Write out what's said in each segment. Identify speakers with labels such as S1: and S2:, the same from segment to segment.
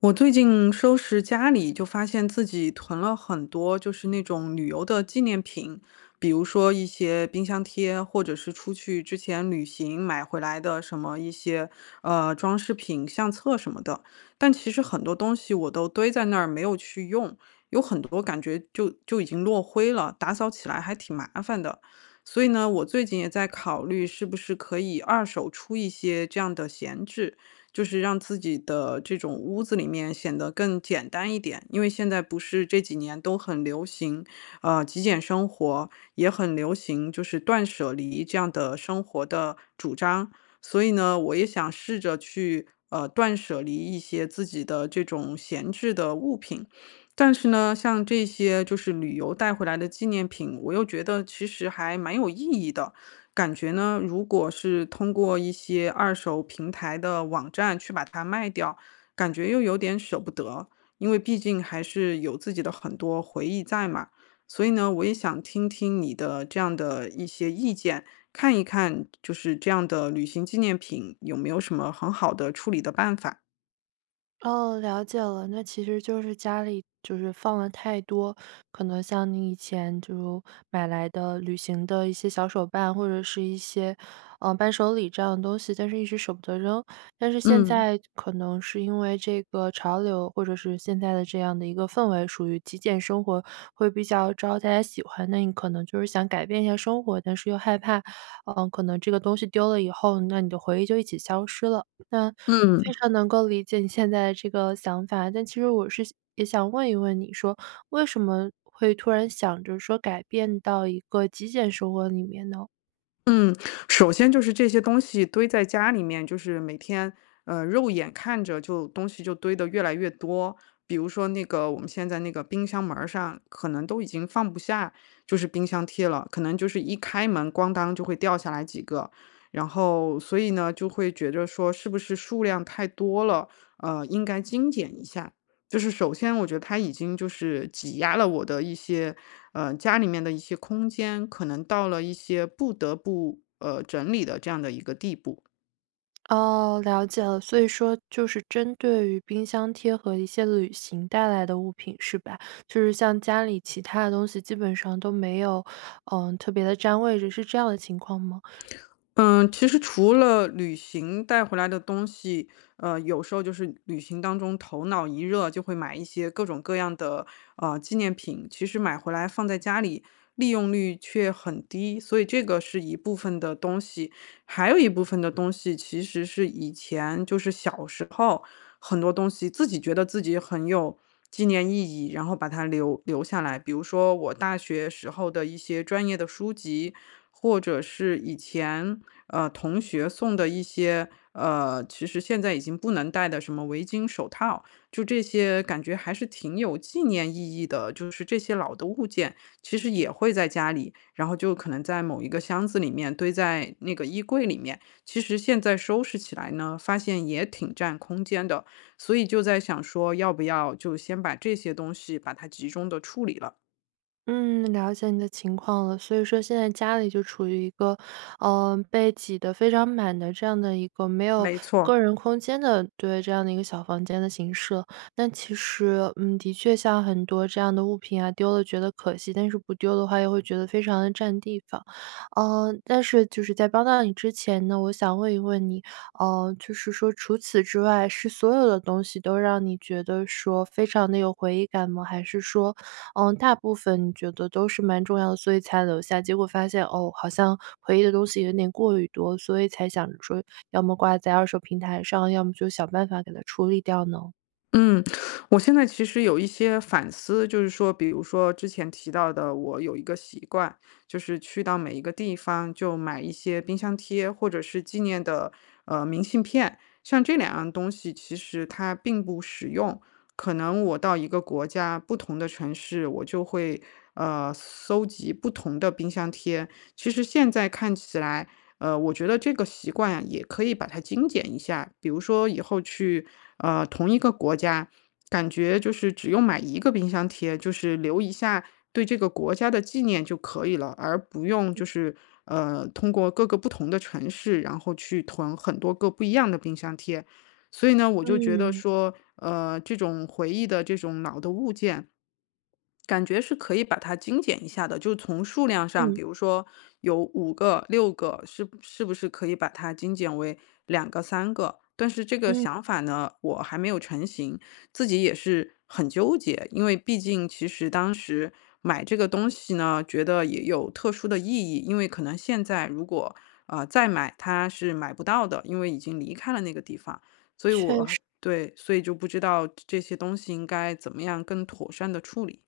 S1: 我最近收拾家里，就发现自己囤了很多，就是那种旅游的纪念品，比如说一些冰箱贴，或者是出去之前旅行买回来的什么一些装饰品、相册什么的。但其实很多东西我都堆在那儿没有去用，有很多感觉就已经落灰了，打扫起来还挺麻烦的。所以呢，我最近也在考虑是不是可以二手出一些这样的闲置。就是让自己的这种屋子里面显得更简单一点。因为现在不是这几年都很流行，极简生活，也很流行就是断舍离这样的生活的主张。所以呢，我也想试着去断舍离一些自己的这种闲置的物品。但是呢，像这些就是旅游带回来的纪念品，我又觉得其实还蛮有意义的。感觉呢，如果是通过一些二手平台的网站去把它卖掉，感觉又有点舍不得，因为毕竟还是有自己的很多回忆在嘛。所以呢，我也想听听你的这样的一些意见，看一看就是这样的旅行纪念品有没有什么很好的处理的办法。
S2: 哦，了解了。那其实就是家里就是放了太多，可能像你以前就买来的旅行的一些小手办，或者是一些，伴手礼这样的东西，但是一直舍不得扔。但是现
S1: 嗯
S2: 在可能是因为这个潮流，或者是现在的这样的一个氛围，属于极简生活，会比较招大家喜欢。那你可能就是想改变一下生活，但是又害怕，可能这个东西丢了以后，那你的回忆就一起消失了。那非
S1: 嗯。
S2: 常能够理解你现在的这个想法，但其实我是也想问一问你说，为什么会突然想着说改变到一个极简生活里面呢？
S1: 嗯，首先就是这些东西堆在家里面，就是每天，肉眼看着就东西就堆得越来越多。比如说那个我们现在那个冰箱门儿上，可能都已经放不下，就是冰箱贴了，可能就是一开门，咣当就会掉下来几个。然后，所以呢，就会觉着说是不是数量太多了，应该精简一下。就是首先我觉得他已经就是挤压了我的一些，家里面的一些空间，可能到了一些不得不，整理的这样的一个地步。
S2: 哦，了解了，所以说就是针对于冰箱贴和一些旅行带来的物品是吧？就是像家里其他的东西基本上都没有，特别的占位置，是这样的情况吗？
S1: 嗯，其实除了旅行带回来的东西，有时候就是旅行当中头脑一热就会买一些各种各样的纪念品，其实买回来放在家里利用率却很低，所以这个是一部分的东西，还有一部分的东西其实是以前就是小时候很多东西自己觉得自己很有纪念意义，然后把它留下来，比如说我大学时候的一些专业的书籍。或者是以前同学送的一些其实现在已经不能戴的什么围巾、手套，就这些感觉还是挺有纪念意义的。就是这些老的物件，其实也会在家里，然后就可能在某一个箱子里面堆在那个衣柜里面。其实现在收拾起来呢，发现也挺占空间的，所以就在想说，要不要就先把这些东西把它集中的处理了。
S2: 嗯，了解你的情况了。所以说现在家里就处于一个，被挤得非常满的这样的一个没有
S1: 没
S2: 个
S1: 错，
S2: 人空间的，对，这样的一个小房间的形式。那其实，的确像很多这样的物品啊，丢了觉得可惜，但是不丢的话又会觉得非常的占地方。嗯，但是就是在帮到你之前呢，我想问一问你，就是说除此之外，是所有的东西都让你觉得说非常的有回忆感吗？还是说，大部分觉得都是蛮重要的，所以才留下。结果发现，哦，好像回忆的东西有点过于多，所以才想着说，要么挂在二手平台上，要么就想办法给它处理掉呢。
S1: 嗯，我现在其实有一些反思，就是说，比如说之前提到的，我有一个习惯，就是去到每一个地方就买一些冰箱贴或者是纪念的明信片，像这两样东西，其实它并不实用。可能我到一个国家不同的城市，我就会搜集不同的冰箱贴。其实现在看起来。我觉得这个习惯呀，也可以把它精简一下。比如说以后去，同一个国家，感觉就是只用买一个冰箱贴，就是留一下对这个国家的纪念就可以了，而不用就是通过各个不同的城市，然后去囤很多个不一样的冰箱贴。所以呢，我就觉得
S2: 嗯，
S1: 说，这种回忆的这种老的物件。感觉是可以把它精简一下的，就从数量上，
S2: 嗯，
S1: 比如说有五个、六个，是不是可以把它精简为两个、三个？但是这个
S2: 嗯，
S1: 想法呢，我还没有成型，自己也是很纠结。因为毕竟其实当时买这个东西呢，觉得也有特殊的意义，因为可能现在如果，再买它是买不到的，因为已经离开了那个地方。所以
S2: 确
S1: 我
S2: 实。
S1: 对，所以就不知道这些东西应该怎么样更妥善的处理。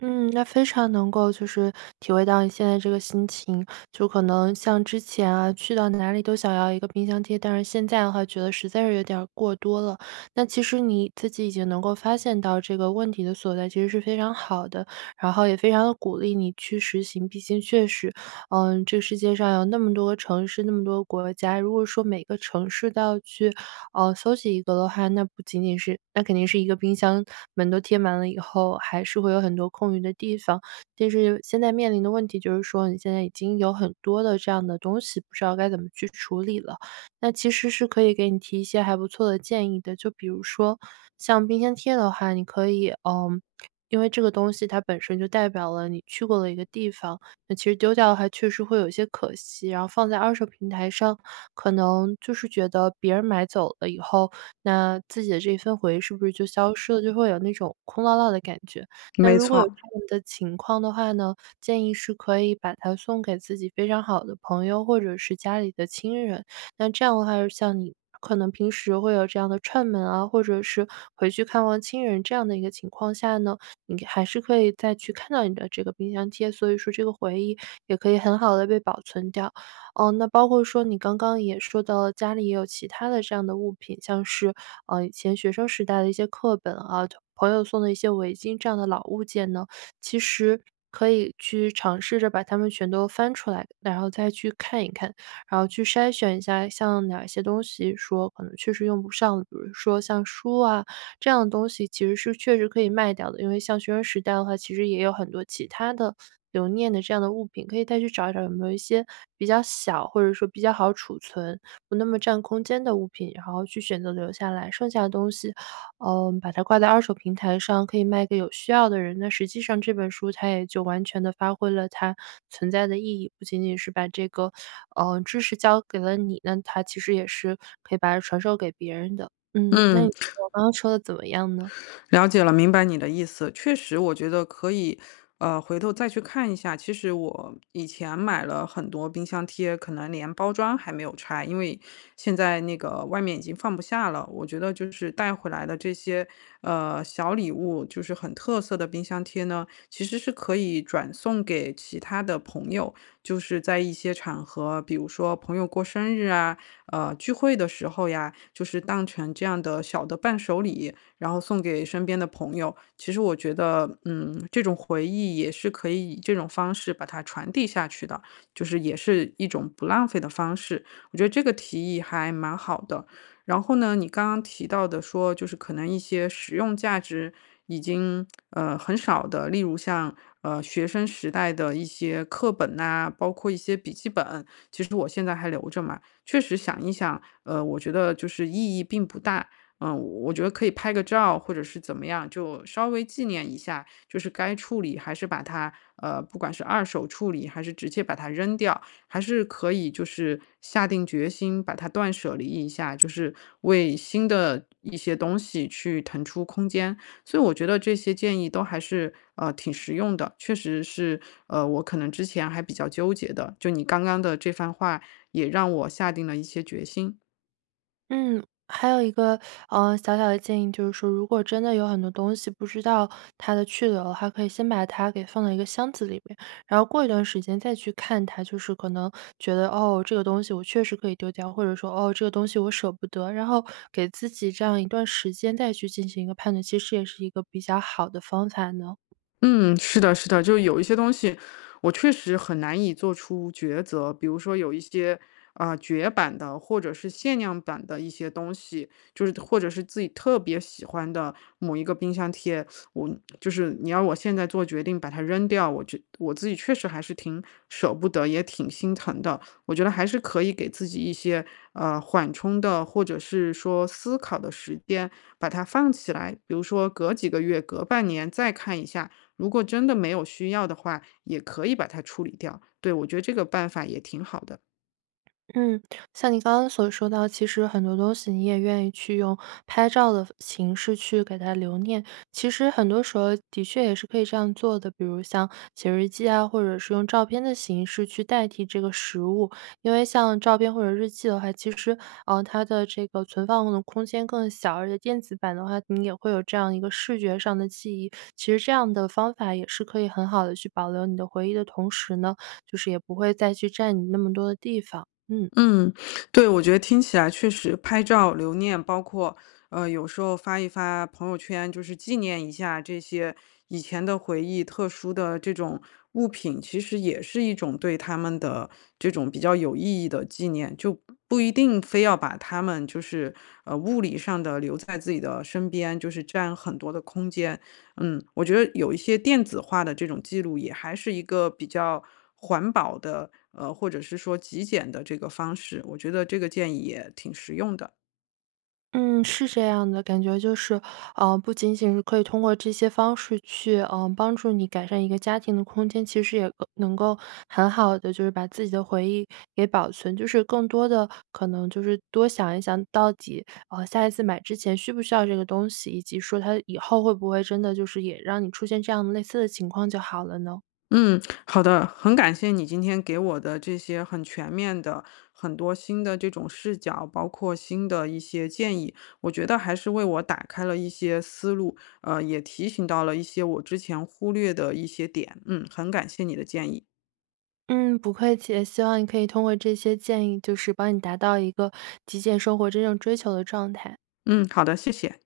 S2: 嗯，那非常能够就是体会到你现在这个心情，就可能像之前啊，去到哪里都想要一个冰箱贴，但是现在的话觉得实在是有点儿过多了。那其实你自己已经能够发现到这个问题的所在，其实是非常好的，然后也非常的鼓励你去实行，毕竟确实，嗯，这个世界上有那么多个城市，那么多个国家，如果说每个城市都要去，搜集一个的话，那不仅仅是那肯定是一个冰箱门都贴满了以后，还是会有很多空余的地方。但是现在面临的问题就是说，你现在已经有很多的这样的东西，不知道该怎么去处理了。那其实是可以给你提一些还不错的建议的，就比如说像冰箱贴的话，你可以，嗯。因为这个东西它本身就代表了你去过的一个地方，那其实丢掉的话确实会有一些可惜，然后放在二手平台上，可能就是觉得别人买走了以后，那自己的这一份回忆是不是就消失了，就会有那种空落落的感觉。那
S1: 没
S2: 如果有这
S1: 错，
S2: 样的情况的话呢，建议是可以把它送给自己非常好的朋友或者是家里的亲人，那这样的话像你可能平时会有这样的串门啊，或者是回去看望亲人这样的一个情况下呢，你还是可以再去看到你的这个冰箱贴，所以说这个回忆也可以很好的被保存掉。哦，那包括说你刚刚也说到了家里也有其他的这样的物品，像是，以前学生时代的一些课本啊，朋友送的一些围巾这样的老物件呢，其实可以去尝试着把它们全都翻出来，然后再去看一看，然后去筛选一下像哪些东西说可能确实用不上，比如说像书啊，这样的东西其实是确实可以卖掉的。因为像学生时代的话，其实也有很多其他的留念的这样的物品，可以再去找一找有没有一些比较小或者说比较好储存、不那么占空间的物品，然后去选择留下来。剩下的东西，把它挂在二手平台上，可以卖给有需要的人。那实际上这本书它也就完全的发挥了它存在的意义，不仅仅是把这个，知识教给了你，那它其实也是可以把它传授给别人的。嗯，那你
S1: 嗯，
S2: 朋友说的怎么样呢？
S1: 了解了，明白你的意思。确实，我觉得可以，回头再去看一下。其实我以前买了很多冰箱贴，可能连包装还没有拆，因为现在那个外面已经放不下了。我觉得就是带回来的这些小礼物，就是很特色的冰箱贴呢，其实是可以转送给其他的朋友，就是在一些场合，比如说朋友过生日啊，聚会的时候呀，就是当成这样的小的伴手礼。然后送给身边的朋友。其实我觉得，嗯，这种回忆也是可以以这种方式把它传递下去的，就是也是一种不浪费的方式。我觉得这个提议还蛮好的。然后呢，你刚刚提到的说，就是可能一些实用价值已经很少的，例如像学生时代的一些课本呐、包括一些笔记本，其实我现在还留着嘛。确实想一想，我觉得就是意义并不大，嗯，我觉得可以拍个照或者是怎么样，就稍微纪念一下，就是该处理还是把它，不管是二手处理还是直接把它扔掉，还是可以就是下定决心把它断舍离一下，就是为新的一些东西去腾出空间。所以我觉得这些建议都还是挺实用的，确实是我可能之前还比较纠结的，就你刚刚的这番话也让我下定了一些决心。
S2: 嗯，还有一个，小小的建议就是说，如果真的有很多东西不知道它的去留的话，可以先把它给放到一个箱子里面，然后过一段时间再去看它。就是可能觉得，哦，这个东西我确实可以丢掉，或者说，哦，这个东西我舍不得，然后给自己这样一段时间再去进行一个判断，其实也是一个比较好的方法呢。
S1: 嗯，是的，是的，就有一些东西，我确实很难以做出抉择。比如说有一些绝版的，或者是限量版的一些东西，就是或者是自己特别喜欢的某一个冰箱贴，我就是你要我现在做决定把它扔掉，我觉我自己确实还是挺舍不得，也挺心疼的。我觉得还是可以给自己一些缓冲的，或者是说思考的时间，把它放起来，比如说隔几个月、隔半年再看一下。如果真的没有需要的话，也可以把它处理掉。对，我觉得这个办法也挺好的。
S2: 嗯，像你刚刚所说到，其实很多东西你也愿意去用拍照的形式去给它留念。其实很多时候的确也是可以这样做的，比如像写日记啊，或者是用照片的形式去代替这个实物。因为像照片或者日记的话，其实它的这个存放的空间更小，而且电子版的话，你也会有这样一个视觉上的记忆。其实这样的方法也是可以很好的去保留你的回忆的同时呢，就是也不会再去占你那么多的地方。嗯
S1: 嗯，对，我觉得听起来确实拍照留念，包括有时候发一发朋友圈，就是纪念一下这些以前的回忆、特殊的这种物品，其实也是一种对他们的这种比较有意义的纪念，就不一定非要把他们就是物理上的留在自己的身边，就是占很多的空间。嗯，我觉得有一些电子化的这种记录，也还是一个比较环保的，或者是说极简的这个方式。我觉得这个建议也挺实用的。
S2: 嗯，是这样的，感觉就是，不仅仅是可以通过这些方式去，帮助你改善一个家庭的空间，其实也够能够很好的就是把自己的回忆给保存，就是更多的可能就是多想一想，到底下一次买之前需不需要这个东西，以及说它以后会不会真的就是也让你出现这样类似的情况就好了呢？
S1: 嗯，好的，很感谢你今天给我的这些很全面的、很多新的这种视角，包括新的一些建议，我觉得还是为我打开了一些思路，也提醒到了一些我之前忽略的一些点。嗯，很感谢你的建议。
S2: 嗯，不客气，希望你可以通过这些建议，就是帮你达到一个极简生活真正追求的状态。
S1: 嗯，好的，谢谢。